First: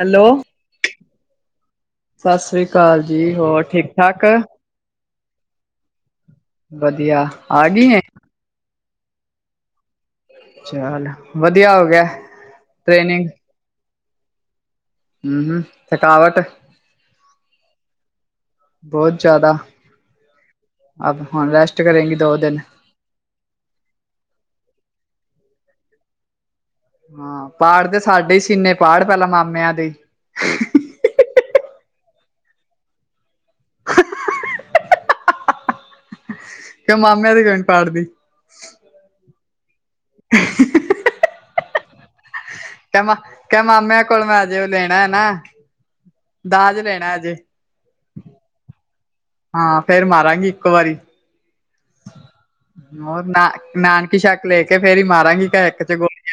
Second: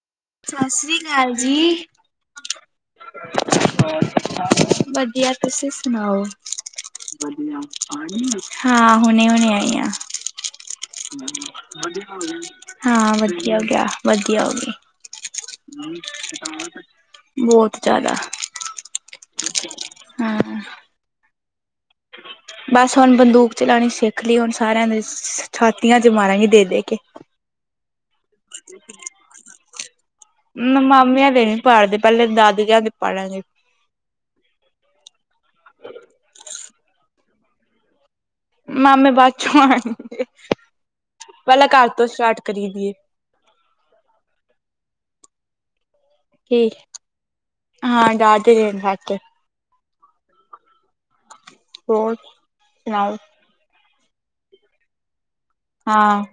Hello ਸਤਿ ਸ੍ਰੀ ਅਕਾਲ ਜੀ! ਸਤਿ ਸ੍ਰੀ ਅਕਾਲ ਜ! ਹੋਰ ਠੀਕ ਠਾਕ? ਵਧੀਆ ਤੁਸੀਂ ਸੁਣਾਓ? ਵਧੀਆ ਆ ਗਈ ਏਂ? ਹਾਂ ਹੁਣ-ੇ ਹੁਣੇ ਆਈ ਆ ਚੱਲ ਵਧੀਆ ਹੋ ਗਿਆ ਹਾਂ ਵਧਆ ਟ੍ਰੇਨਿੰਗ ਵਧੀਆ ਹੋਗ ਗਿਆ ਵਧੀਆ ਹੋ ਗਈ। ਹਮ ਹਮ ਥਕਾਵਟ ਬਹੁਤ ਜ਼ਿਆਦਾ। ਬਹੁਤ ਜਿਆਦਾ ਅ ਹਣ ਰੇਸਟ ਬਸ ਹੁਣ ਬੰਦੂਕ ਚਲਾਣੀ ਸਿੱਖ ਲਈ ਹੁਣ ਸਾਰਿਆਂ ਦੇ ਛਾਤੀਆਂ ਚ ਮਾਰਾਂਗੀ ਦੇ ਦੇ ਕੇ, ਹਾਂ ਪਾੜ ਤੇ ਸਾਡੇ ਸੀਨੇ ਪਾੜ ਪਹਿਲਾਂ ਮਾਮਿਆਂ ਦੇ, ਮਾਮਿਆਂ ਦੇ ਨੀ ਪੜਦੇ ਪਹਿਲੇ ਦਾਦਕਿਆਂ ਦੇ ਪੜ੍ਹਾਂਗੇ। ਕਿ ਮਾਮਿਆਂ ਦੇ ਕਿਉ ਨੀ ਪਾੜ ਦੇ। ਮਾਮੇ ਬਾਅਦ ਚੋਂ ਆ ਪਹਿਲਾਂ ਘਰ ਤੋਂ ਸਟਾਰਟ ਕਰੀ ਦੀਏ। ਕ ਮਾਮਿਆਂ ਕੋਲ ਮੈਂ ਆਜੇ ਉਹ ਲੈਣਾ ਹੈ ਨਾ, ਕੀ ਦਾਜ ਲੈਣਾ ਅਜੇ ਹਾਂ ਡਰ ਦੇਣ, ਹਾਂ ਫੇਰ ਮਾਰਾਂਗੀ ਇੱਕੋ ਵਾਰੀ ਹੋਰ ਸੁਣਾਓ ਹੋਰ ਨਾ ਨਾਨ ਸ਼ੱਕ ਲੈ ਕੇ ਫਿਰ ਹੀ ਮਾਰਾਂ ਗੀ ਕੇ। ਹਾਂ,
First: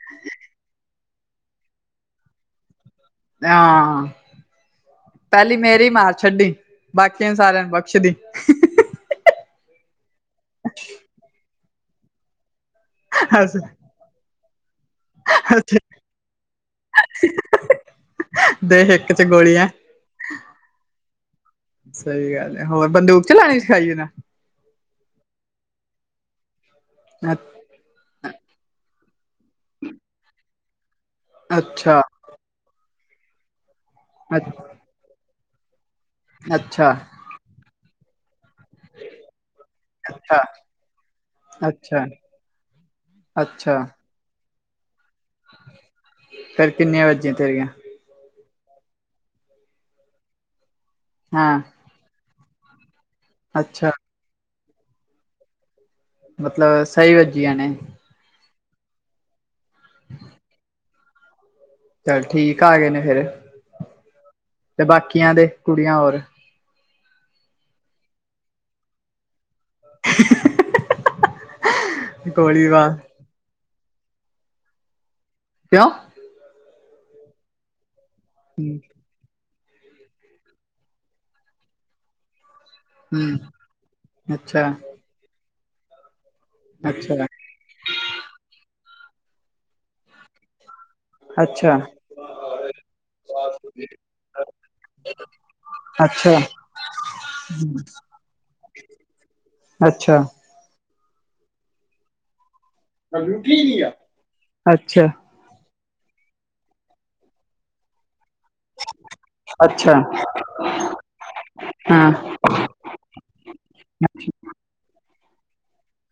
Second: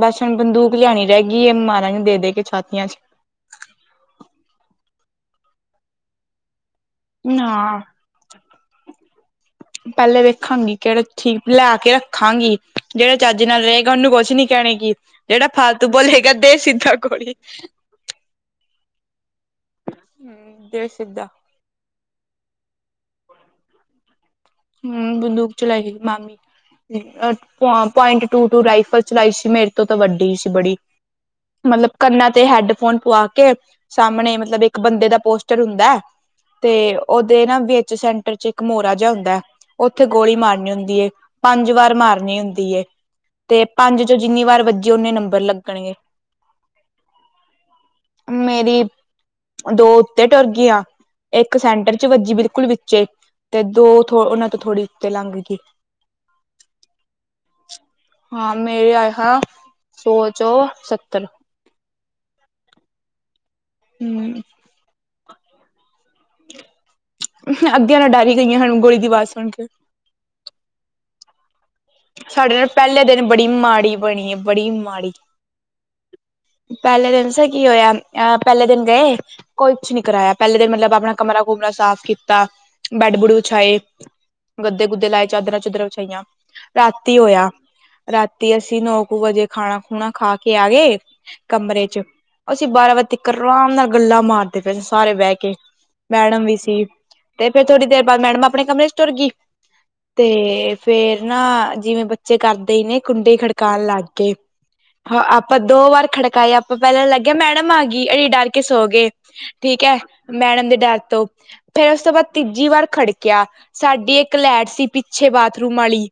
ਬਸ ਹੁਣ ਬੰਦੂਕ ਲਿਆਣੀ ਰਹਿ ਗਈ ਹੈ ਮਾਰਾ ਗੇ ਦੇ ਦੇ ਕੇ ਛਾਤੀਆਂ ਚ, ਹਾਂ, ਪਹਿਲੀ ਮੇਰੀ ਮਾਰ ਛੱਡੀ, ਬਾਕੀਆਂ ਸਾਰਿਆਂ ਨੂੰ ਨਾ ਬਖਸ਼ਦੀ ਪਹਿਲੇ ਵੇਖਾਂਗੀ, ਕਿਹੜਾ ਠੀਕ ਲੈ ਕੇ ਰੱਖਾਂਗੀ। ਜਿਹੜਾ ਚਜ ਅਸੀ ਨਾਲ ਰਹੇਗਾ, ਉਹਨੂੰ ਕੁਛ ਨੀ ਕਹਿਣੇ ਗੇ। ਜਿਹੜਾ ਫਾਲਤੂ ਬੋਲੇਗਾ ਦੇ ਸਿੱਧਾ ਗੋਲੀ। ਦੇ ਹਿੰਕ ਚ ਗੋਲੀਆ। ਜੇ ਸੀਦਾ ਸਹੀ ਗੱਲ ਹੈ, ਹੋਰ ਬੰਦੂਕ ਚਲਾਉਣੀ ਸਿਖਾਈਏ ਨਾ। ਹਮ, ਬੰਦੂਕ ਚਲਾਈ ਹੀ ਮਾਮੀ ਨੇ ਅ ਪੁਆਇੰਟ ਟੂ ਟੂ ਰਾਈਫਲ ਚਲਾਈ ਸੀ ਮੇਰੇ ਤੋਂ ਤਾਂ ਵੱਡੀ ਸੀ ਬੜੀ ਮਤਲਬ ਅੱਛਾ ਕਰਨਾ ਤੇ ਹੈਡਫੋਨ ਪਵਾ ਕੇ ਸਾਹਮਣੇ ਮਤਲਬ ਇੱਕ ਬੰਦੇ ਦਾ ਪੋਸਟਰ ਹੁੰਦਾ। ਤੇ ਅੱਛਾ ਉਹਦੇ ਨਾ ਵਿੱਚ ਸੈਂਟਰ ਚ ਮੋਹਰਾ ਜਿਹਾ ਹੁੰਦਾ ਉੱਥੇ ਗੋਲੀ ਅੱਛਾ ਮਾਰਨੀ ਹੁੰਦੀ ਏ, ਪੰਜ ਵਾਰ ਅੱਛਾ ਮਾਰਨੀ ਹੁੰਦੀ ਏ ਅੱਛਾ, ਜੋ ਜਿੰਨੀ ਵਾਰ ਵੱਜੀ ਓਨੇ ਨੰਬਰ ਲੱਗਣਗੇ। ਫੇਰ ਕਿੰਨੀਆਂ ਵੱਜੀਆਂ ਤੇਰੀਆਂ ਮੇਰੀ ਦੋ ਉੱਤੇ ਟੁਰ ਗਈਆਂ, ਇੱਕ ਹਾਂ ਸੈਂਟਰ ਚ ਵੱਜੀ ਬਿਲਕੁਲ, ਚੇ ਤੇ ਅੱਛਾ ਦੋ ਥੋ ਉਹਨਾਂ ਤੋਂ ਥੋੜੀ ਉੱਤੇ ਲੰਘ ਗਈ। ਮਤਲਬ ਸਹੀ ਵੱਜੀਆਂ ਨੇ, ਹਾਂ ਮੇਰੇ ਆਏ ਹਾਂ ਸੌ ਚੋਂ ਸੱਤਰ, ਚੱਲ ਠੀਕ ਆ ਗਏ ਨੇ ਫਿਰ, ਹਮ ਤੇ ਬਾਕੀਆਂ ਦੇ ਕੁੜੀਆਂ ਹੋਰ ਅੱਧੀਆਂ ਤੇ ਡਰ ਹੀ ਗਈਆਂ, ਗੋਲੀ ਦੀ ਵਾਜ਼ ਸੁਣ ਕੇ, [unintelligible] ਸਾਡੇ ਨਾਲ ਬਾਰ ਪਹਿਲੇ ਦਿਨ ਬੜੀ ਮਾੜੀ ਬਣੀ ਹੈ ਬੜੀ ਮਾੜੀ। ਕਿਉਂ? ਪਹਿਲੇ ਦਿਨ ਦਸਾ ਕੀ ਹੋਇਆ, ਅਹ ਪਹਿਲੇ ਦਿਨ ਗਏ। ਕੁਈ ਕੁਛ ਨੀ ਕਰਾਇਆ, ਪਹਿਲੇ ਦਿਨ ਮਤਲਬ ਆਪਣਾ ਕਮਰਾ ਕੁਮਰਾ ਸਾਫ਼ ਕੀਤਾ। ਬੈਡ ਬੁਡ ਹੂੰ ਵਿਛਾਏ ਅੱਛਾ ਗੱਦੇ-ਗੁੱਦੇ ਲਾਏ ਚਾਦਰਾਂ-ਚੁਦਰਾਂ ਵਛਾਈਆਂ। ਰਾਤੀ ਅੱਛਾ ਹੋਇਆ, ਰਾਤੀ ਅਸੀਂ ਨੋ ਕੁ ਵਜੇ ਖਾਣਾ, ਖੂਣਾ ਖਾ ਕੇ ਆ ਗਏ। ਅੱਛਾ ਕਮਰੇ ਚ ਅਸੀਂ ਬਾਰਾਂ ਵਾਜੇ ਤਿਕਨ ਆਰਾਮ ਨਾਲ ਗੱਲਾਂ ਮਾਰਦੇ ਪਏ, ਸਾਰੇ ਬਹਿ ਕੇ। ਅੱਛਾ ਮੈਡਮ ਵੀ ਸੀ, ਤੇ ਫੇਰ ਥੋੜ੍ਹੀ ਦੇਰ ਬਾਅਦ ਮੈਡਮ ਆਪਣੇ ਕਮਰੇ ਚ ਤੁਰ ਗਈ ਅੱਛਾ ਤੇ ਫਿਰ ਨਾ ਜਿਵੇਂ ਬੱਚੇ ਕਰਦੇ ਹੀ ਨੇ ਕੁੰਡੀ ਖੜਕਾਉਣ ਲੱਗ ਗਏ। ਅੱਛਾ ਆਪਾਂ ਦੋ ਵਾਰ ਖੜਕਾਇਆ ਆਪਾਂ ਪਹਿਲਾਂ ਲੱਗਿਆ ਮੈਡਮ ਆ ਗਈ ਇਹ ਡਰ ਕੇ ਸੋ ਗਏ ਠੀਕ ਅੱਛਾ ਹੈ, ਮੈਡਮ ਦੇ ਡਰ ਤੋਂ ਫੇਰ ਉਸ ਤੋਂ ਬਾਅਦ ਹਾਂ ਤੀਜੀ ਵਾਰ ਖੜਕਿਆ ਸਾਡੀ ਇੱਕ ਲੈਟ ਸੀ ਪਿੱਛੇ ਬਾਥਰੂਮ ਵਾਲੀ।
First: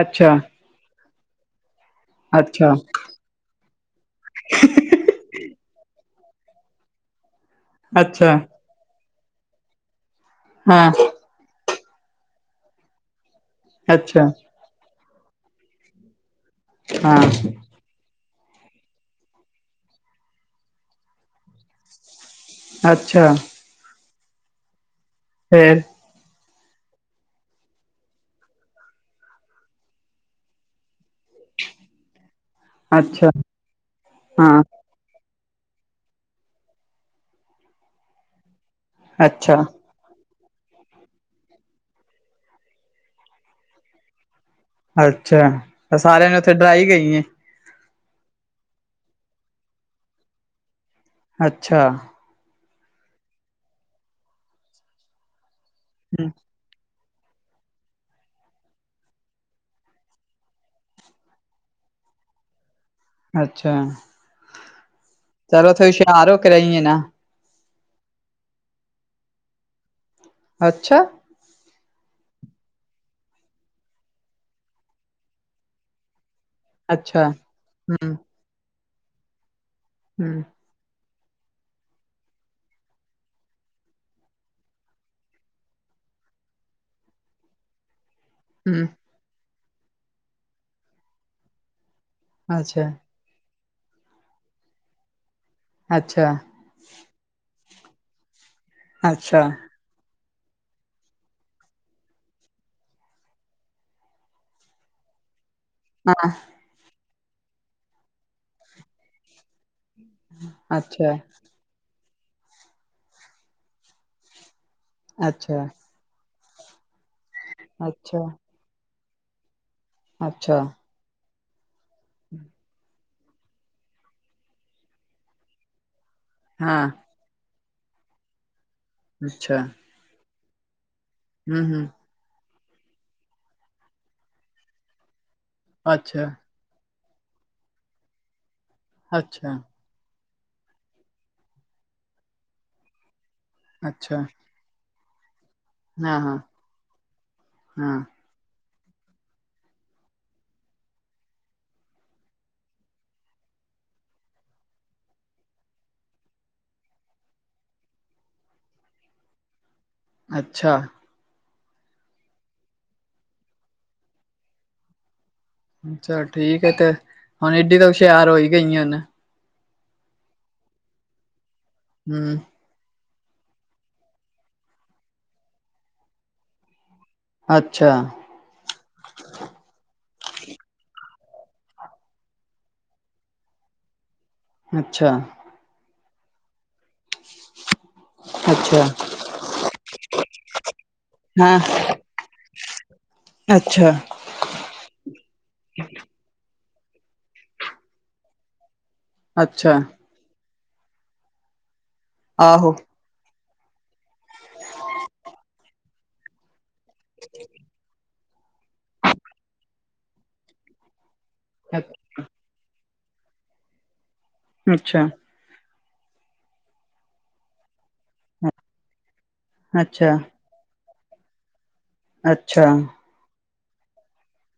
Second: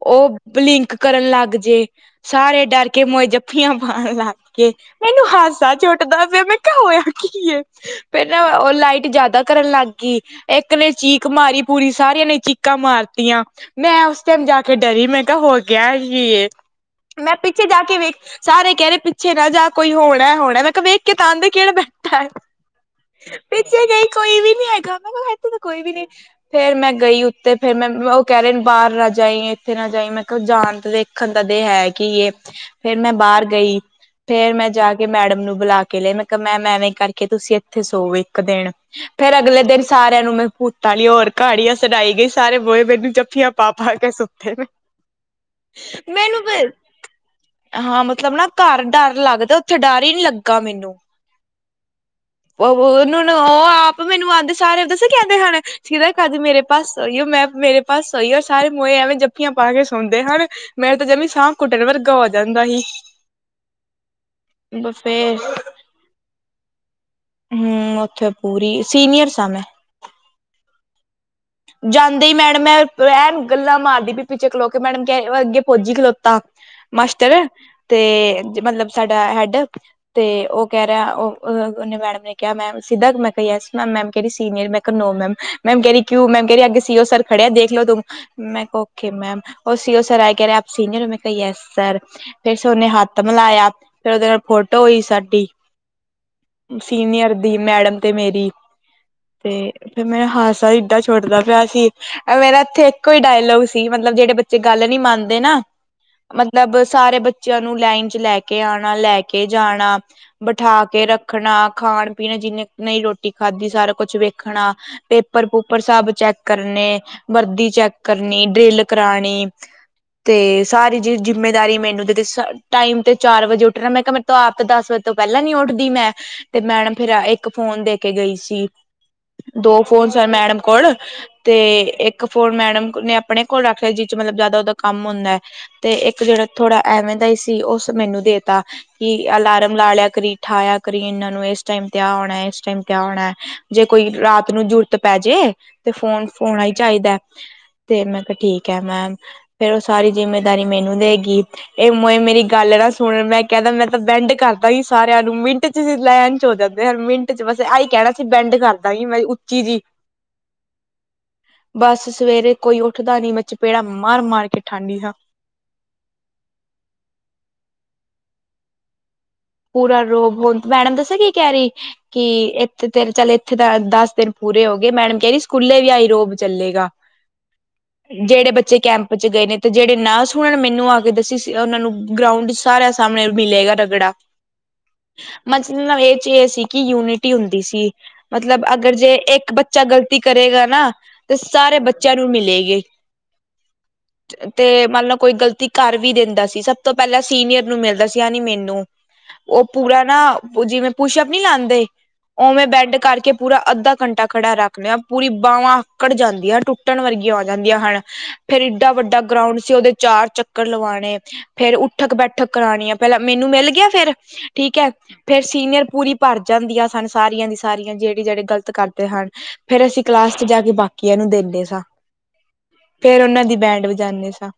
ਅੱਛਾ ਉਹ ਬਲੀਂਕ ਕਰਨ ਲੱਗ ਜੇ ਸਾਰੇ ਅੱਛਾ ਡਰ ਕੇ ਮੋਏ, ਪਠੀਆਂ ਮਾਰਨ ਲਗ ਗਏ ਮੈਨੂੰ ਹਾਸਾ ਚੁਟਦਾ ਪਿਆ ਮੈਂ ਕਿਹਾ ਹੋਇਆ ਕੀ ਹੈ। ਅੱਛਾ, ਉਹ ਲਾਈਟ ਜਿਆਦਾ ਕਰਨ ਲੱਗ ਗਈ ਇੱਕ ਹਾਂ ਨੇ ਚੀਕ ਮਾਰੀ ਪੂਰੀ ਸਾਰਿਆਂ ਨੇ ਚੀਕਾਂ ਮਾਰਤੀਆਂ ਮੈਂ ਉਸ ਅੱਛਾ ਟਾਈਮ ਜਾ, ਕੇ ਡਰੀ ਮੈਂ ਕਿਹਾ ਹੋ ਗਿਆ ਹੀ ਹਾਂ ਮੈਂ ਪਿੱਛੇ ਜਾ ਕੇ ਵੇਖ। ਸਾਰੇ ਕਹਿ ਰਹੇ ਪਿੱਛੇ ਨਾ ਜਾ ਕੋਈ ਹੋਣਾ, ਹੋਣਾ ਮੈਂ ਕਿਹਾ ਵੇਖ ਕੇ ਤਾਂ ਆਣ ਦੇ ਕਿਹੜਾ ਬੈਠਾ ਹੈ। ਅੱਛਾ। ਪਿੱਛੇ ਗਈ ਕੋਈ ਵੀ ਨੀ ਹੈਗਾ। ਮੈਂ ਇੱਥੇ ਤਾਂ ਫੇਰ ਕੋਈ ਵੀ ਨਹੀਂ। ਫਿਰ ਮੈਂ ਗਈ ਉੱਤੇ ਫਿਰ ਮੈਂ ਉਹ ਕਹਿ ਰਹੇ ਬਾਹਰ ਨਾ ਜਾਈ, ਇੱਥੇ ਨਾ ਜਾਈ। ਮੈਂ ਕਿਹਾ ਜਾਣ ਤੇ ਦੇ ਦੇਖਣ ਤਾ ਦੇ ਹੈ ਕਿ ਇਹ ਫਿਰ ਮੈਂ ਅੱਛਾ ਬਾਹਰ ਗਈ ਫਿਰ ਹਾਂ ਮੈਂ ਜਾ ਕੇ- ਮੈਡਮ ਨੂੰ ਬੁਲਾ ਕੇ ਲਿਆ ਈ, ਮੈਂ ਕਿਹਾ ਮੈਮ ਐਵੇਂ ਕਰਕੇ ਤੁਸੀਂ ਇੱਥੇ ਸੋਵੋ ਇੱਕ ਦਿਨ। ਫੇਰ ਅੱਛਾ ਅਗਲੇ ਦਿਨ- ਸਾਰਿਆਂ ਨੂੰ ਮੈਂ ਭੂਤਾਂ ਵਾਲੀਆ ਹੋਰ ਕਹਾਣੀਆਂ ਸੁਣਾਈ ਗਈ। ਸਾਰੇ ਮੋਏ ਮੈਨੂੰ ਜੱਫੀਆਂ ਪਾ, ਪਾ ਕੇ ਸੁੱਤੇ ਨੇ। ਅੱਛਾ, ਤਾਂ ਸਾਰਿਆਂ ਨੇ ਉੱਥੇ ਮੈਨੂੰ ਡਰਾਈ ਗਈ ਏ। ਹਾਂ ਮਤਲਬ ਨਾ ਕਾਰ ਡਰ ਲੱਗਦਾ ਉੱਥੇ ਡਾਰ ਹੀ ਨਹੀਂ ਲੱਗਾ ਮੈਨੂੰ। ਅੱਛਾ। ਭੂ ਉਹ ਨੂ ਨੂ ਆਪ ਮੈਨੂੰ ਆਂਦੇ ਸਾਰੇ ਦੱਸਾ ਕੀ ਕਹਿੰਦੇ ਹਨ, [unintelligible] ਕਦ ਮੇਰੇ ਪਾਸ ਸੋਇਯੋ ਮੈਂ ਮੇਰੇ ਪਾਸ ਸੋਇਯੋ ਸਾਰੇ ਮੋਏ ਆਵੇਂ ਜਪ ਜੱਫੀਆਂ ਪਾ ਕੇ ਸੌਦੇ ਹਨ, ਮੇਰਾ ਤਾਂ ਜਮੀ ਸਾਹ ਕੁੱਟਣ ਵਰਗਾ ਹੋ ਜਾਂਦਾ ਸੀ। ਅੱਛਾ। ਤੇ ਫੇਰ ਪਰ ਉੱਥੇ ਹੁਸ਼ਿਆਰ ਹੋ ਕੇ ਰਹੀ ਏ ਨਾ। ਹੂ, ਉੱਥੇ ਪੂਰੀ ਸੀਨੀਅਰ ਸਾ ਮੈਂ। ਅੱਛਾ। ਜਾਂਦੇ ਹੀਈ ਮੈਡਮ ਮੈਂ ਐ ਗੱਲਾਂ ਮਾਰਦੀ ਪਈ ਪਿੱਛੇ ਖਲੋ ਕੇ ਮੈਡਮ ਕ ਅੱਗੇ ਫੋਜੀ ਖਲੋਤਾ। ਅੱਛਾ ਮਾਸਟਰ ਤੇ ਹਮ ਮਤਲਬ ਸਾਡਾ ਹੈਡ ਤੇ ਹਮ ਉਹ ਕਹਿ ਰਿਹਾ ਓ ਅ ਉਹਨੇ ਮੈਡਮ ਨੇ ਕਿਹਾ ਮੈ ਸਿਦਕ ਮੈਂ ਕਿਹਾ ਯਸ ਮੈਮ ਮੈਮ ਕਿਹੜੀ ਸੀਨੀਅਰ ਮੈਂ ਕਿਹਾ ਨੋ ਮੈਮ ਮੈਮ ਕਹ ਰੀ ਕਿ ਓ ਮੈਮ ਕਹਿ ਰੀ ਅੱਗੇ ਸੀ-ਉਹ ਸਰ ਖੜੇ ਐ ਦੇਖ ਲਓ ਤੁਮ, ਮੈਂ ਹਮ ਓਕੇ ਮੈਮ। ਉਹ ਸੀ-ਓ ਸਰ ਆਏ ਕਹਿ ਰਹੇ ਆਪ ਸੀਨੀਅਰ ਹੋ, ਮੈਂ ਕਿਹਾ ਯੱਸ ਸਰ, ਫੇਰ ਸਰ ਅੱਛਾ ਨੇ ਹੱਥ ਥ ਮਿਲਾਇਆ, ਫੇਰ ਉਹਦੇ ਨਾਲ ਫੋਟੋ ਹੋਈ ਸਾਡੀ। ਅੱਛਾ। ਸੀਨੀਅਰ ਦੀ ਮੈਡਮ ਤੇ ਮੇਰੀ, ਅੱਛਾ ਤੇ ਫੇਰ ਮੈਂ ਹਾਸਾ ਏਡਾਂ ਛ ਛੋਟਦਾ ਪਿਆ ਸੀ, ਮੇਰਾ ਇੱਥੇ ਇੱਕੋ ਹੀ ਡਾਇਲੋਗ ਸੀ ਮਤਲਬ ਜਿਹੜੇ ਬੱਚੇ ਗੱਲ ਨੀ ਮੰਨਦੇ ਨਾ ਹਾਂ ਮਤਲਬ ਸਾਰੇ ਬੱਚਿਆਂ ਨੂੰ ਲਾਈਨ ਚ ਲੈ ਕੇ ਆਣਾ, ਲੈ ਕੇ ਜਾਣਾ। ਬਿਠਾ ਕੇ ਅੱਛਾ ਰੱਖਣਾ, ਖਾਣ-ਪੀਣ ਜਿੰਨੇ ਨਹੀਂ ਰੋਟੀ ਖਾਧੀ ਸਾਰਾ ਕੁਛ ਵੇਖਣਾ। ਪੇਪਰ ਅੱਛਾ ਪੂਪਰ ਸਬ ਚੈੱਕ ਕਰਨੇ, ਵਰਦੀ ਚੈੱਕ ਅੱਛਾ ਕਰਨੀ, ਡਰਿਲ ਕਰਾਣੀ। ਅੱਛਾ ਤੇ ਸਾਰੀ ਜੀ-ਜਿੰਮੇਦਾਰੀ ਮੈਨੂੰ ਦਿੱਤੀ, ਸ ਟਾਈਮ ਤੇ ਚਾਰ ਵਜੇ ਉੱਠਣਾ, ਮੈਂ ਕਿਹਾ ਮੈ ਆਪ ਦਸ ਵਜੇ ਤੋਂ ਪਹਿਲਾਂ ਨੀ ਉੱਠਦੀ ਮੈਂ। ਤੇ ਹਾਂ ਮੈਡਮ ਫੇਰ ਇੱਕ ਫੋਨ ਦੇ ਕੇ ਗਈ ਸੀ, ਅੱਛਾ ਦੋ ਫੋਨ ਸਨ ਮੈਡਮ ਕੋਲ। ਤੇ ਹੂੰ ਹੂੰ ਇੱਕ ਫੋਨ ਮੈਡਮ ਨੇ ਆਪਣੇ ਕੋਲ ਰੱਖ ਲਿਆ, ਜਿਸ ਚ ਮਤਲਬ ਜਿਆਦਾ ਉਹਦਾ ਕੰਮ ਹੁੰਦਾ। ਤੇ ਇੱਕ ਅੱਛਾ ਜਿਹੜਾ ਥੋੜਾ ਐਵੇਂ ਦਾ ਹੀ ਸੀ, ਉਹ ਮੈਨੂੰ ਦੇਤਾ ਕਿ ਅੱਛਾ ਅਲਾਰਮ ਲਾ ਲਿਆ ਕਰੀ। ਉਠਾਇਆ ਕਰੀ ਇਹਨਾਂ ਨੂੰ, ਇਸ ਟਾਈਮ ਤੇ ਆ ਹੋਣਾ, ਇਸ ਟਾਈਮ ਆ ਹੋਣਾ, ਜੇ ਕੋਈ ਅੱਛਾ ਰਾਤ ਤ ਨੂ ਜੁਰਤ ਪੈ ਜੇ, ਤੇ ਹਾਂ ਫੋਨ ਹਾਂ ਹੋਣਾ ਹੀ ਚਾਹੀਦਾ, ਹਾਂ ਤੇ ਮੈਂ ਕਿਹਾ ਠੀਕ ਐ ਮੈਮ। ਫੇਰ ਉਹ ਸਾਰੀ ਜਿੰਮੇਦਾਰੀ ਮੈਨੂੰ ਦੇ ਗਈ। ਇਹ ਮੋਏ ਮੇਰੀ ਗੱਲ ਨਾ ਸੁਣਨ, ਮੈਂ ਕਹਿ ਤਾਂ ਬੈਂਡ ਕਰਦਾ ਸੀ ਸਾਰਿਆਂ ਨੂੰ ਮਿੰਟ ਚ ਲਾਈਨ ਚ ਹੋ ਜਾਂਦੇ, ਮਿੰਟ ਚ, ਬਸ ਆਹੀ ਕਹਿਣਾ ਸੀ ਬੈਂਡ ਕਰਦਾ ਹੀ ਮੈਂ ਉੱਚੀ ਜੀ ਅੱਛਾ। ਬਸ ਸਵੇਰੇ ਕੋਈ ਉੱਠਦਾ ਨੀ, ਮੈਂ ਚਪੇੜਾ ਮਾਰ-ਮਾਰ ਕੇ ਉਠਾਂਨੀ ਹਾਂ। ਚਲ ਠੀਕ ਐ ਤੇ, ਹੁਣ ਏਡੀ ਤਾਂ ਹੁਸ਼ਿਆਰ ਹੋਈ ਗਈ ਏ ਨ। ਪੂਰਾ ਰੋਬ ਹੁਣ, ਮੈਡਮ ਦੱਸਾ ਕੀ ਕਹਿ ਰਹੀ ਕਿ ਹੂੰ ਏ ਤੇ ਤੇਰੇ ਚੱਲ ਇੱਥੇ ਤਾਂ ਦਸ ਦਿਨ ਪੂਰੇ ਹੋ ਗਏ, ਮੈਡਮ ਕਹਿ ਰੀ ਸਕੂਲੇ ਵੀ ਆਈ ਰੋਬ ਚੱਲੇਗਾ। ਅੱਛਾ। ਜਿਹੜੇ ਬੱਚੇ ਕੈਂਪ ਚ ਗਏ ਨੇ, ਤੇ ਜਿਹੜੇ ਨਾ ਸੁਣਨ ਮੈਨੂੰ ਆ ਕੇ ਦੱਸੀ ਸੀ ਉਹਨਾਂ ਨੂੰ ਗਰਾਊਂਡ ਸਾਰਿਆਂ ਸਾਹਮਣੇ ਮਿਲੇਗਾ ਰਗੜਾ। ਅੱਛਾ। ਮਤਲਬ ਇਹ ਚ ਇਹ ਸੀ ਕਿ ਯੂਨਿਟੀ ਹੁੰਦੀ ਸੀ ਮਤਲਬ ਅੱਛਾ ਅਗਰ ਜੇ ਇੱਕ ਬੱਚ ਚਾ ਗ਼ਲਤੀ ਕਰੇਗਾ ਨਾ ਤੇ ਹਾਂ ਸਾਰੇ ਬੱਚਿਆਂ ਨੂੰ ਮਿਲੇਗੀ। ਅੱਛਾ ਤੇ ਮੰਨ ਲਓ ਕੋਈ ਗ਼ਲਤੀ ਕਰ ਵੀ ਦਿੰਦਾ ਸੀ, ਸਭ ਤੋਂ ਪਹਿਲਾਂ ਸੀਨੀਅਰ ਨੂੰ ਮਿਲਦਾ ਸੀ ਯਾਨੀ ਮੈਨੂੰ। ਉਹ ਅੱਛਾ ਪੂਰਾ ਨਾ ਜਿਵੇਂ ਪੁਸ਼ਪ ਨੀ ਲਾਂਦੇ ਉਵੇਂ ਆਹੋ ਬੈਂਡ ਕਰਕੇ ਪੂਰਾ ਅੱਧਾ ਘੰਟਾ ਖੜਾ ਰੱਖ ਲਿਆ, ਪੂਰੀ ਬਾਹਵਾਂ ਅਕੜ ਜਾਂਦੀਆਂ ਟੁੱਟ ਟੁੱਟਣ ਵਰਗੀਆਂ ਹੋ ਜਾਂਦੀਆਂ ਹਨ, ਫੇਰ ਏਡਾ ਵੱਡਾ ਗਰਾਉਂਡ ਸੀ ਉਹਦੇ ਚਾਰ ਚੱਕਰ ਲਵਾਣੇ। ਫੇਰ ਉੱਠਕ ਬੈਠਕ ਕਰਾਣੀਆਂ ਪਹਿਲਾਂ ਮੈਨੂੰ ਮਿਲ ਗਿਆ ਫੇਰ ਠੀਕ ਏ। ਅੱਛਾ ਫੇਰ ਸੀਨੀਅਰ ਪੂਰੀ ਭਰ ਜਾਂਦੀਆਂ ਸਨ ਸਾਰੀਆਂ ਦੀ ਸਾਰੀਆਂ ਜਿਹੜੇ ਜਿਹੜੇ ਗ਼ਲਤ ਕਰਦੇ ਹਨ। ਫਿਰ ਅਸੀਂ ਅੱਛਾ ਕਲਾਸ ਚ ਜਾ ਕੇ ਬਾਕੀਆਂ ਨੂੰ ਦਿੰਦੇ ਸਾਂ। ਅੱਛਾ ਫੇਰ ਉਹਨਾਂ ਦੀ ਬੈਂਡ ਵਜਾਦੇ ਸਾਂ।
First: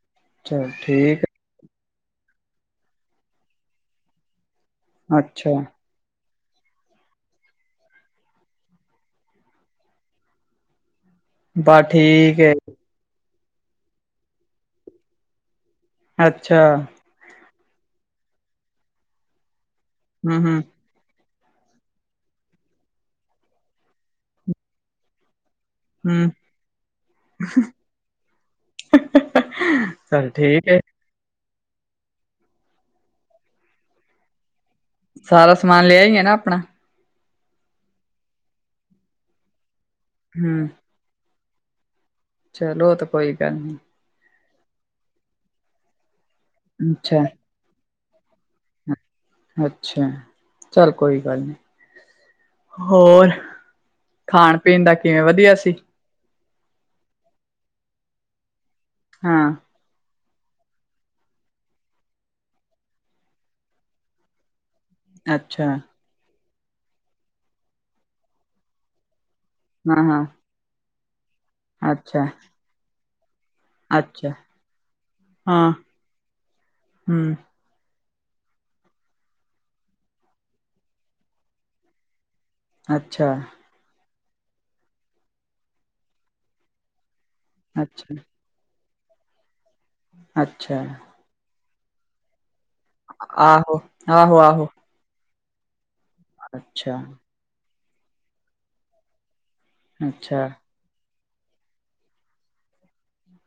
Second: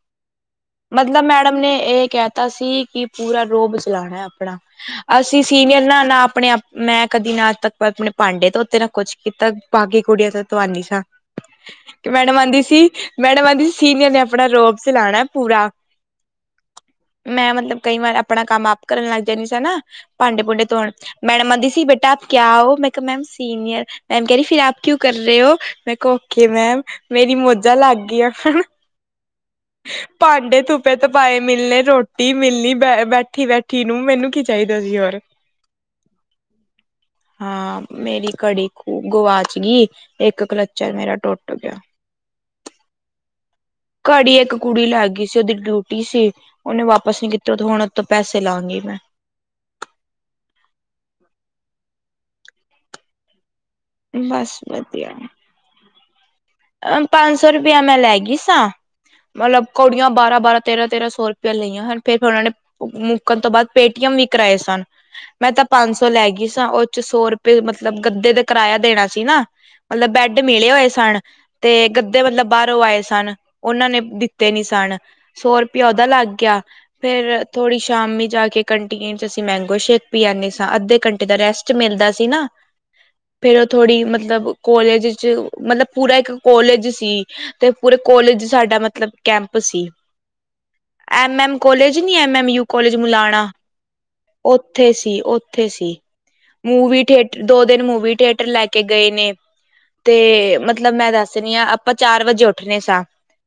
ਚਲ ਮਤਲਬ ਠੀਕ ਮੈਂ ਮੈਡਮ ਨੇ ਇਹ ਕਹਿਤਾ ਸੀ ਕਿ ਪੂਰਾ ਰੋਬ ਚਲਾਉਣਾ ਆਪਣਾ। ਹੈ। ਅਸੀਂ ਅੱਛਾ ਸੀਨੀਅਰ ਨਾ ਨਾ ਆਪਣੇ- ਆਪ ਮੈਂ ਕਦੀ ਨਾ ਤੱਕ ਆਪਣੇ ਭਾਂਡੇ ਧੋਤੇ ਉੱਤੇ ਨਾ ਕੁਛ ਕੀਤਾ ਬਾਕੀ ਕੁੜੀਆਂ ਤੋਂ ਤੁਹਾਨੀ ਸਾਂ। ਬਸ ਤੇ ਮੈਡਮ ਠੀਕ ਹੈ ਆਦੀ ਸੀ ਮੈਡਮ ਆਂਦੀ ਸੀ ਸੀਨੀਅਰ ਨੇ ਆਪਣਾ ਰੋਬ ਚਲਾਉਣਾ ਪੂਰਾ ਅੱਛਾ ਮੈਂ ਮਤਲਬ ਕਈ ਵਾਰ ਆਪਣਾ ਕੰਮ ਆਪ ਕਰਨ ਲੱਗ ਜਾਂਦੀ ਸੀ ਨਾ ਹੂੰ ਭਾਂਡੇ ਹੂੰ ਭੂੰਡੇ ਧੋਣ ਮੈਡਮ ਆਦੀ ਸੀ ਬੇਟਾ ਆਪ ਕਿਆ ਹੋ?, ਮੈਂ ਕਿਹਾ ਮੈਮ ਸੀਨੀਅਰ ਮੈਮ ਕਹਿ ਰਹੀ ਫੇਿਰ ਆਪ ਕਿਉਂ ਕਰ ਰਹੇ ਹੋ? ਮੈਂ ਕਿਹਾ ਹੂੰ ਓਕੇ ਮੈਮ ਮੇਰੀ ਮੌੋਜਾਂ ਲੱਗ ਗਈ ਆ। ਹੂ, ਹੂ। ਚੱਲ ਠੀਕ ਏ। ਪੈਸੇ ਮਿਲਣੇ, ਰੋਟੀ ਮਿਲਣੀ, ਬੈਠੀ-ਬੈਠੀ ਨੂੰ ਮੈਨੂੰ ਕੀ - ਚਾਹੀਦਾ ਸੀ ਯਾਰ। ਸਾਰਾ ਸਮਾਨ ਲਿਆਈ ਹੈ ਨਾ ਆਪਣਾ ਹਾਂ ਮੇਰੀ ਘੜੀ ਖੂ ਗਵਾਚ ਗਈ ਇੱਕ ਹੂੰ ਕਲਚਰ ਮੇਰਾ ਟੋਟ [inaudible] ਚਲੋ ਤੇ ਕੋਈ ਗੱਲ ਨਹੀਂ। ਘੜੀ ਇੱਕ ਕੁੜੀ ਲੈ ਗਈ ਸੀ। ਉਹਦੀ ਡਿਊਟੀ ਸੀ ਉਹਨੇ ਵਾਪਿਸ ਅੱਛਾ ਨੀ ਕੀਤੀ। ਜਦੋਂ ਹੁਣ ਉੋਂਤੋਂ ਪੈਸੇ ਲਾਂਗੀ ਮੈਂ। ਅੱਛਾ! ਚੱਲ ਕੋਈ ਗੱਲ ਨੀ ਹੋਰ? ਬਸ ਖਾਣ ਪੀਣ ਦਾ ਕਿਵੇਂ ਵਧੀਆ ਸੀ? ਅ ਪੰਜ ਸੌ ਰੁਪਇਆ ਮੈਂ ਲੈ ਗਈ ਸਾਂ। ਹਾਂ ਮਤਲਬ ਕੌੜੀਆਂ ਬਾਰਾਂ -ਬਾਰਾਂ, ਤੇਰਾਂ -ਤੇਰਾਂ ਸੌ ਰੁਪਇਆ ਲਈਆਂ ਹਨ ਫਿਰ ਉਹਨਾਂ ਨੇ ਮੁੱਕਣ ਤੋਂ ਬਾਅਦ ਪੇਟੀਐਮ ਵੀ ਕਰਵਾਏ ਸਨ। ਮੈਂ ਤਾਂ ਅੱਛਾ ਪੰਜ ਸੌ ਲੈ ਗਈ ਸਾਂ ਉਹ ਚ ਸੌ ਰੁਪਏ ਮਤਲਬ ਗੱਦੇ ਦਾ ਕਿਰਾਇਆ ਦੇਣਾ ਸੀ ਨਾ। ਹਾਂ ਮਤਲਬ ਹਾਂ ਬੈਡ ਮਿਲੇ ਹੋਏ ਸਨ, ਤੇ ਗੱਦੇ ਅੱਛਾ ਮਤਲਬ ਬਾਹਰੋਂ ਆਏ ਸਨ। ਉਹਨਾਂ ਨੇ ਅੱਛਾ ਦਿੱਤੇ ਨੀ ਸਨ ਸੌ ਹਾਂ ਰੁਪਇਆ ਉਹਦਾ ਲੱਗ ਗਿਆ। ਹਮ ਫੇਿਰ ਥੋੜ੍ਹੀ ਸ਼ਾਮੀ ਜਾ ਕੇ ਕੰਟੀਨ ਚ ਅਸੀਂ ਮੈਂਗੋ ਸ਼ੇਕ ਪੀਉਦੇ ਸਾਂ ਅੱਧੇ ਘੰਟੇ ਦਾ ਰੈਸਟ ਮਿਲਦਾ ਸੀ ਨਾ। ਅੱਛਾ ਜ ਥੋੜ੍ਹੀ ਮਤਲਬ ਕੋਲੇਜ ਚ ਮਤਲਬ ਪੂਰਾ ਇੱਕ ਕੋਲੇਜ ਸੀ। ਤੇ ਪੂਰੇ ਅੱਛਾ ਕੋਲੇਜ ਸਾਡਾ ਮਤਲਬ ਕੈਂਪ ਸੀ। ਅੱਛਾ ਐਮ- ਐਮ ਕੋਲਜ ਨੀ M M U college Mullana ਆਹੋ ਆਹੋ ਉ ਆਹੋ ਓਥੇ ਸੀ ਉਥੇ ਸੀ। ਅੱਛਾ ਮੂਵੀ ਥੀਏਟ ਦੋ ਦਿਨ ਮੂਵੀ ਥਏਟਰ ਲੈ ਕੇ ਗਏ ਨ। ੇ ਤੇ ਅੱਛਾ ਮਤਲ ਮਤਲਬ ਮੈਂ ਦੱਸਦੀ ਹਾਂ ਆਪਾਂ ਚਾਰ ਵਜੇ ਉੱਠਣੇ ਸਾਂ।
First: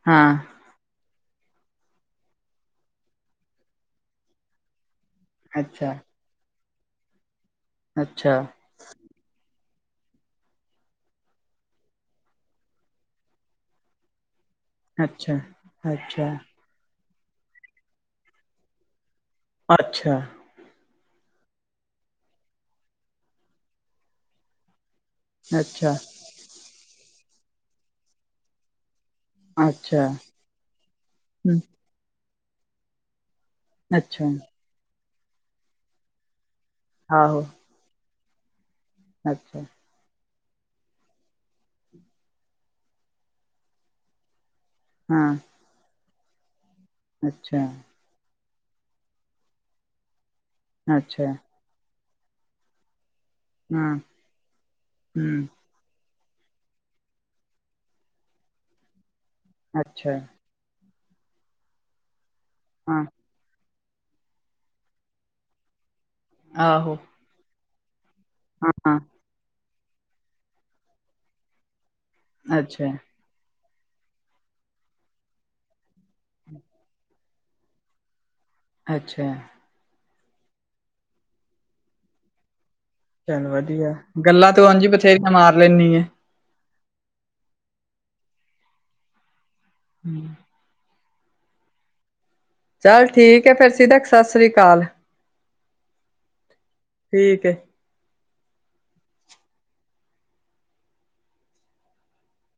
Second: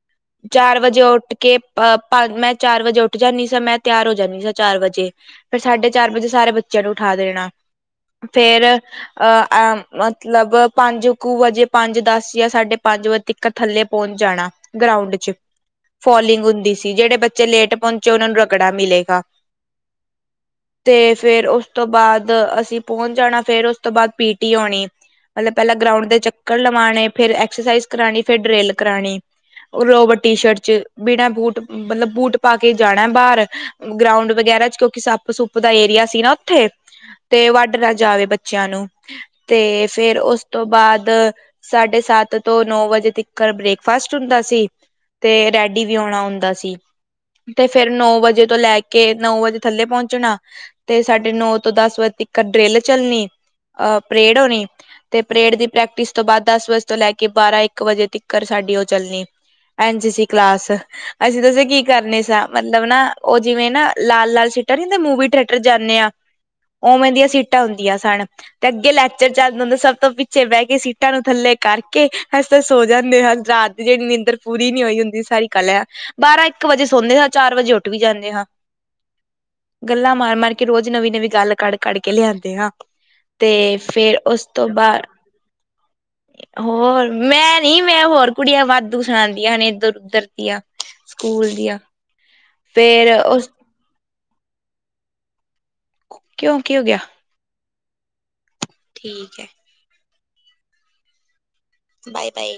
ਹਾਂ ਚਾਰ ਵਜੇ ਉੱਠ ਕੇ ਅਹ ਮੈਂ ਚਾਰ ਵਜੇ ਉੱਠ ਜਾਂਦੀ ਸਾਂ ਮੈਂ ਤਿਆਰ ਹੋ ਜਾਂਦੀ ਸਾਂ ਚਾਰ ਵਜੇ। ਫੇਰ ਸਾਢੇ ਅੱਛਾ ਚਾਰ ਵਜੇ ਸਾਰੇ ਬੱਚਿਆਂ ਨੂੰ ਉਠਾ ਦੇਣਾ। ਅੱਛਾ ਫੇਰ ਅਹ ਅ ਮਤਲਬ ਪੰਜ ਕੂ ਵਜੇ ਪੰਜ ਦਸ ਜਾਂ ਸਾਡੇ ਪੰਜ ਵਜੇ ਤਕ ਥੱਲੇ ਪਹੁੰਚ ਜਾਣਾ ਗਰਾਉਂਡ ਚ ਅੱਛਾ ਅੱਛਾ ਫੋਲਿੰਗ ਹੁੰਦੀ ਸੀ। ਜਿਹੜੇ ਬੱਚੇ ਲੇਟ ਪਹੁੰਚੇ ਉਹਨਾਂ ਨੂੰ ਰਗੜਾ ਮਿਲੇਗਾ। ਅੱਛਾ ਤੇ ਫੇਰ ਉਸ ਤੋਂ ਬਾਅਦ ਅਸੀਂ ਪਹੁੰਚ ਜਾਣਾ ਫੇਰ ਉਸ ਤੋਂ ਬਾਅਦ ਪੀ- ਟੀ ਆਉਣੀ। ਮਤਲਬ ਪਹਿਲਾਂ ਅੱਛਾ ਗਰਾਾਉਂਡ ਦੇ ਚੱਕਰ ਲਵਾਉਣੇ ਫਿਰ ਐਕਸਰਸਾਈਜ਼ ਕਰਾਣੀ, ਫਿਰ ਡਰਿੱਲ ਕਰਾਣੀ। ਉਹ ਅੱਛਾ ਰੋਬਰਟ ਟੀ ਸ਼ਰਟ ਚ ਬਿਨਾਂ ਬੂਟ ਹਮ ਮਤਲਬ ਬੂਟ ਪਾ ਕੇ ਜਾਣਾ ਬਾਹਰ। ਅੱਛਾ ਗਰਾਊਂਡ ਵਗੈਰਾ ਚ ਕਿਉਂਕਿ ਸੱਪ ਸੁੱਪ ਦਾ ਏਰੀਆ ਸੀ ਨਾ ਉੱਥੇ। ਆਹੋ ਤੇ ਵੱਢ ਨਾ ਜਾਵੇ ਬੱਚਿਆਂ ਨੂੰ ਅੱਛਾ ਤੇ ਫੇਰ ਉਸ ਤੋਂ ਬਾਅਦ ਸਾਢੇ ਸੱਤ ਤੋਂ ਨੌ ਵਜੇ ਤੱਕਰ ਬ੍ਰੇਕਫਾਸਟ ਹੁੰਦਾ ਸੀ ਤੇ ਹਾਂ ਰੈਡੀ ਵੀ ਆਉਣਾ ਹੁੰਦਾ ਸੀ। ਤੇ ਅੱਛਾ ਫੇਿਰ ਨੌ ਵਜੇ ਤੋਂ ਲੈ ਕੇ ਨੌ ਵਜੇ ਥੱਲੇ ਪਹੁੰਚਣਾ ਤੇ ਅੱਛਾ ਸਾਡੇ ਨੌ ਤੋਂ ਦਸ ਵਜੇ ਤੱਕ ਇੱਕ ਡਰਿੱਲ ਚੱਲਣੀ। ਹਾਂ ਅਹ ਪਰੇਡ ਹੋਣੀ ਤੇ ਹੂੰ ਪਰੇਡ ਦੀ ਪ੍ਰੈਕਟਿਸ ਤੋਂ ਬਾਅਦ ਦਸ ਵਜੇ ਤੋਂ ਲੈ ਕੇ ਬਾਰ੍ਹਾਂ ਇੱਕ ਵਜੇ ਤੱਕ ਸਾਡੀ ਉਹ ਚੱਲਣੀ ਐਨ ਸੀ ਅੱਛਾ ਸੀ ਕਲਾਸ। ਅਸੀਂ ਤੁਸੀ ਕੀ ਕਰਨੇ ਸਾ। ਮਤਲਬ ਨਾ ਹਾਂ ਉਹ ਜਿਵੇਂ ਨਾ ਲਾਲ- ਲਾਲ ਸੀਟਾਂ ਨੀ ਕਦੇ ਮੂਵੀ ਥੀਏਟਰ ਜਾਂਦੇ ਆ ਆਹੋ ਉਵੇਂ ਦੀਆਂ ਸੀਟਾਂ ਟਾਂ ਹੁੰਦੀਆਂ ਸਨ। ਤੇ ਅੱਗੇ ਹਾਂ ਲੈਕਚਰ ਚੱਲਦਾ ਹੁੰਦਾ, ਸਭ ਤੋਂ ਪਿੱਛੇ ਬਹਿ ਕੇ ਸੀਟਾਂ ਨੂੰ ਥੱਲੇ ਕਰਕੇ ਅ ਤਾਂ ਸੋ ਅੱਛਾ ਜਾਂਦੇ ਆ। ਰਾਤ ਦੇ ਜਿਹੜੀ ਨੀਦਰ ਪੂਰੀ ਨੀ ਹੋਈ ਹੁੰਦੀ। ਬਾਰਾਂ- ਇੱਕ ਵਜੇ ਸੌਦੇ ਹਾਂ। ਚਾਰ ਵਜੇ ਉੱਠ ਵੀ ਜਾਂਦੇ ਹਾਂ। ਅੱਛਾ। ਗੱਲਾਂ ਮਾਰ- ਮਾਰ ਕੇ ਰੋਜ਼ ਨਵੀਂ- ਨਵੀਂ ਗੱਲ ਕੱਢ- ਕੱਢ ਕੇ ਲਿਆਂਦੇ ਆਂ। ਚੱਲ ਵਧੀਆ। ਗੱਲਾਂ ਤੂੰ ਹਾਂਜੀ ਬਾਅਦ ਬਥੇਰੀਆਂ ਮਾਰ ਲੈਦੀ ਆ। ਹੋਰ, ਮੈਂ ਨੀ ਮੈਂ ਹੋਰ ਕੁੜੀਆਂ ਵਾਧੂ ਸੁਣਾਉਦੀਆਂ ਹਨ ਇੱਧਰ- ਉਧਰ ਦੀਆਂ। ਸਕੂਲ ਦੀਆਂ। ਚੱਲ ਫੇਰ ਠੀਕ ਉਸ ਹੈ, ਫੇਰ ਸਿਦਕ, ਸਤਿ ਸ੍ਰੀ ਅਕਾਲ। ਕਿਉਂ ਕੀ ਹੋ ਗਿਆ? ਠੀਕ ਏ। ਠੀਕ ਹੈ। Bye- bye.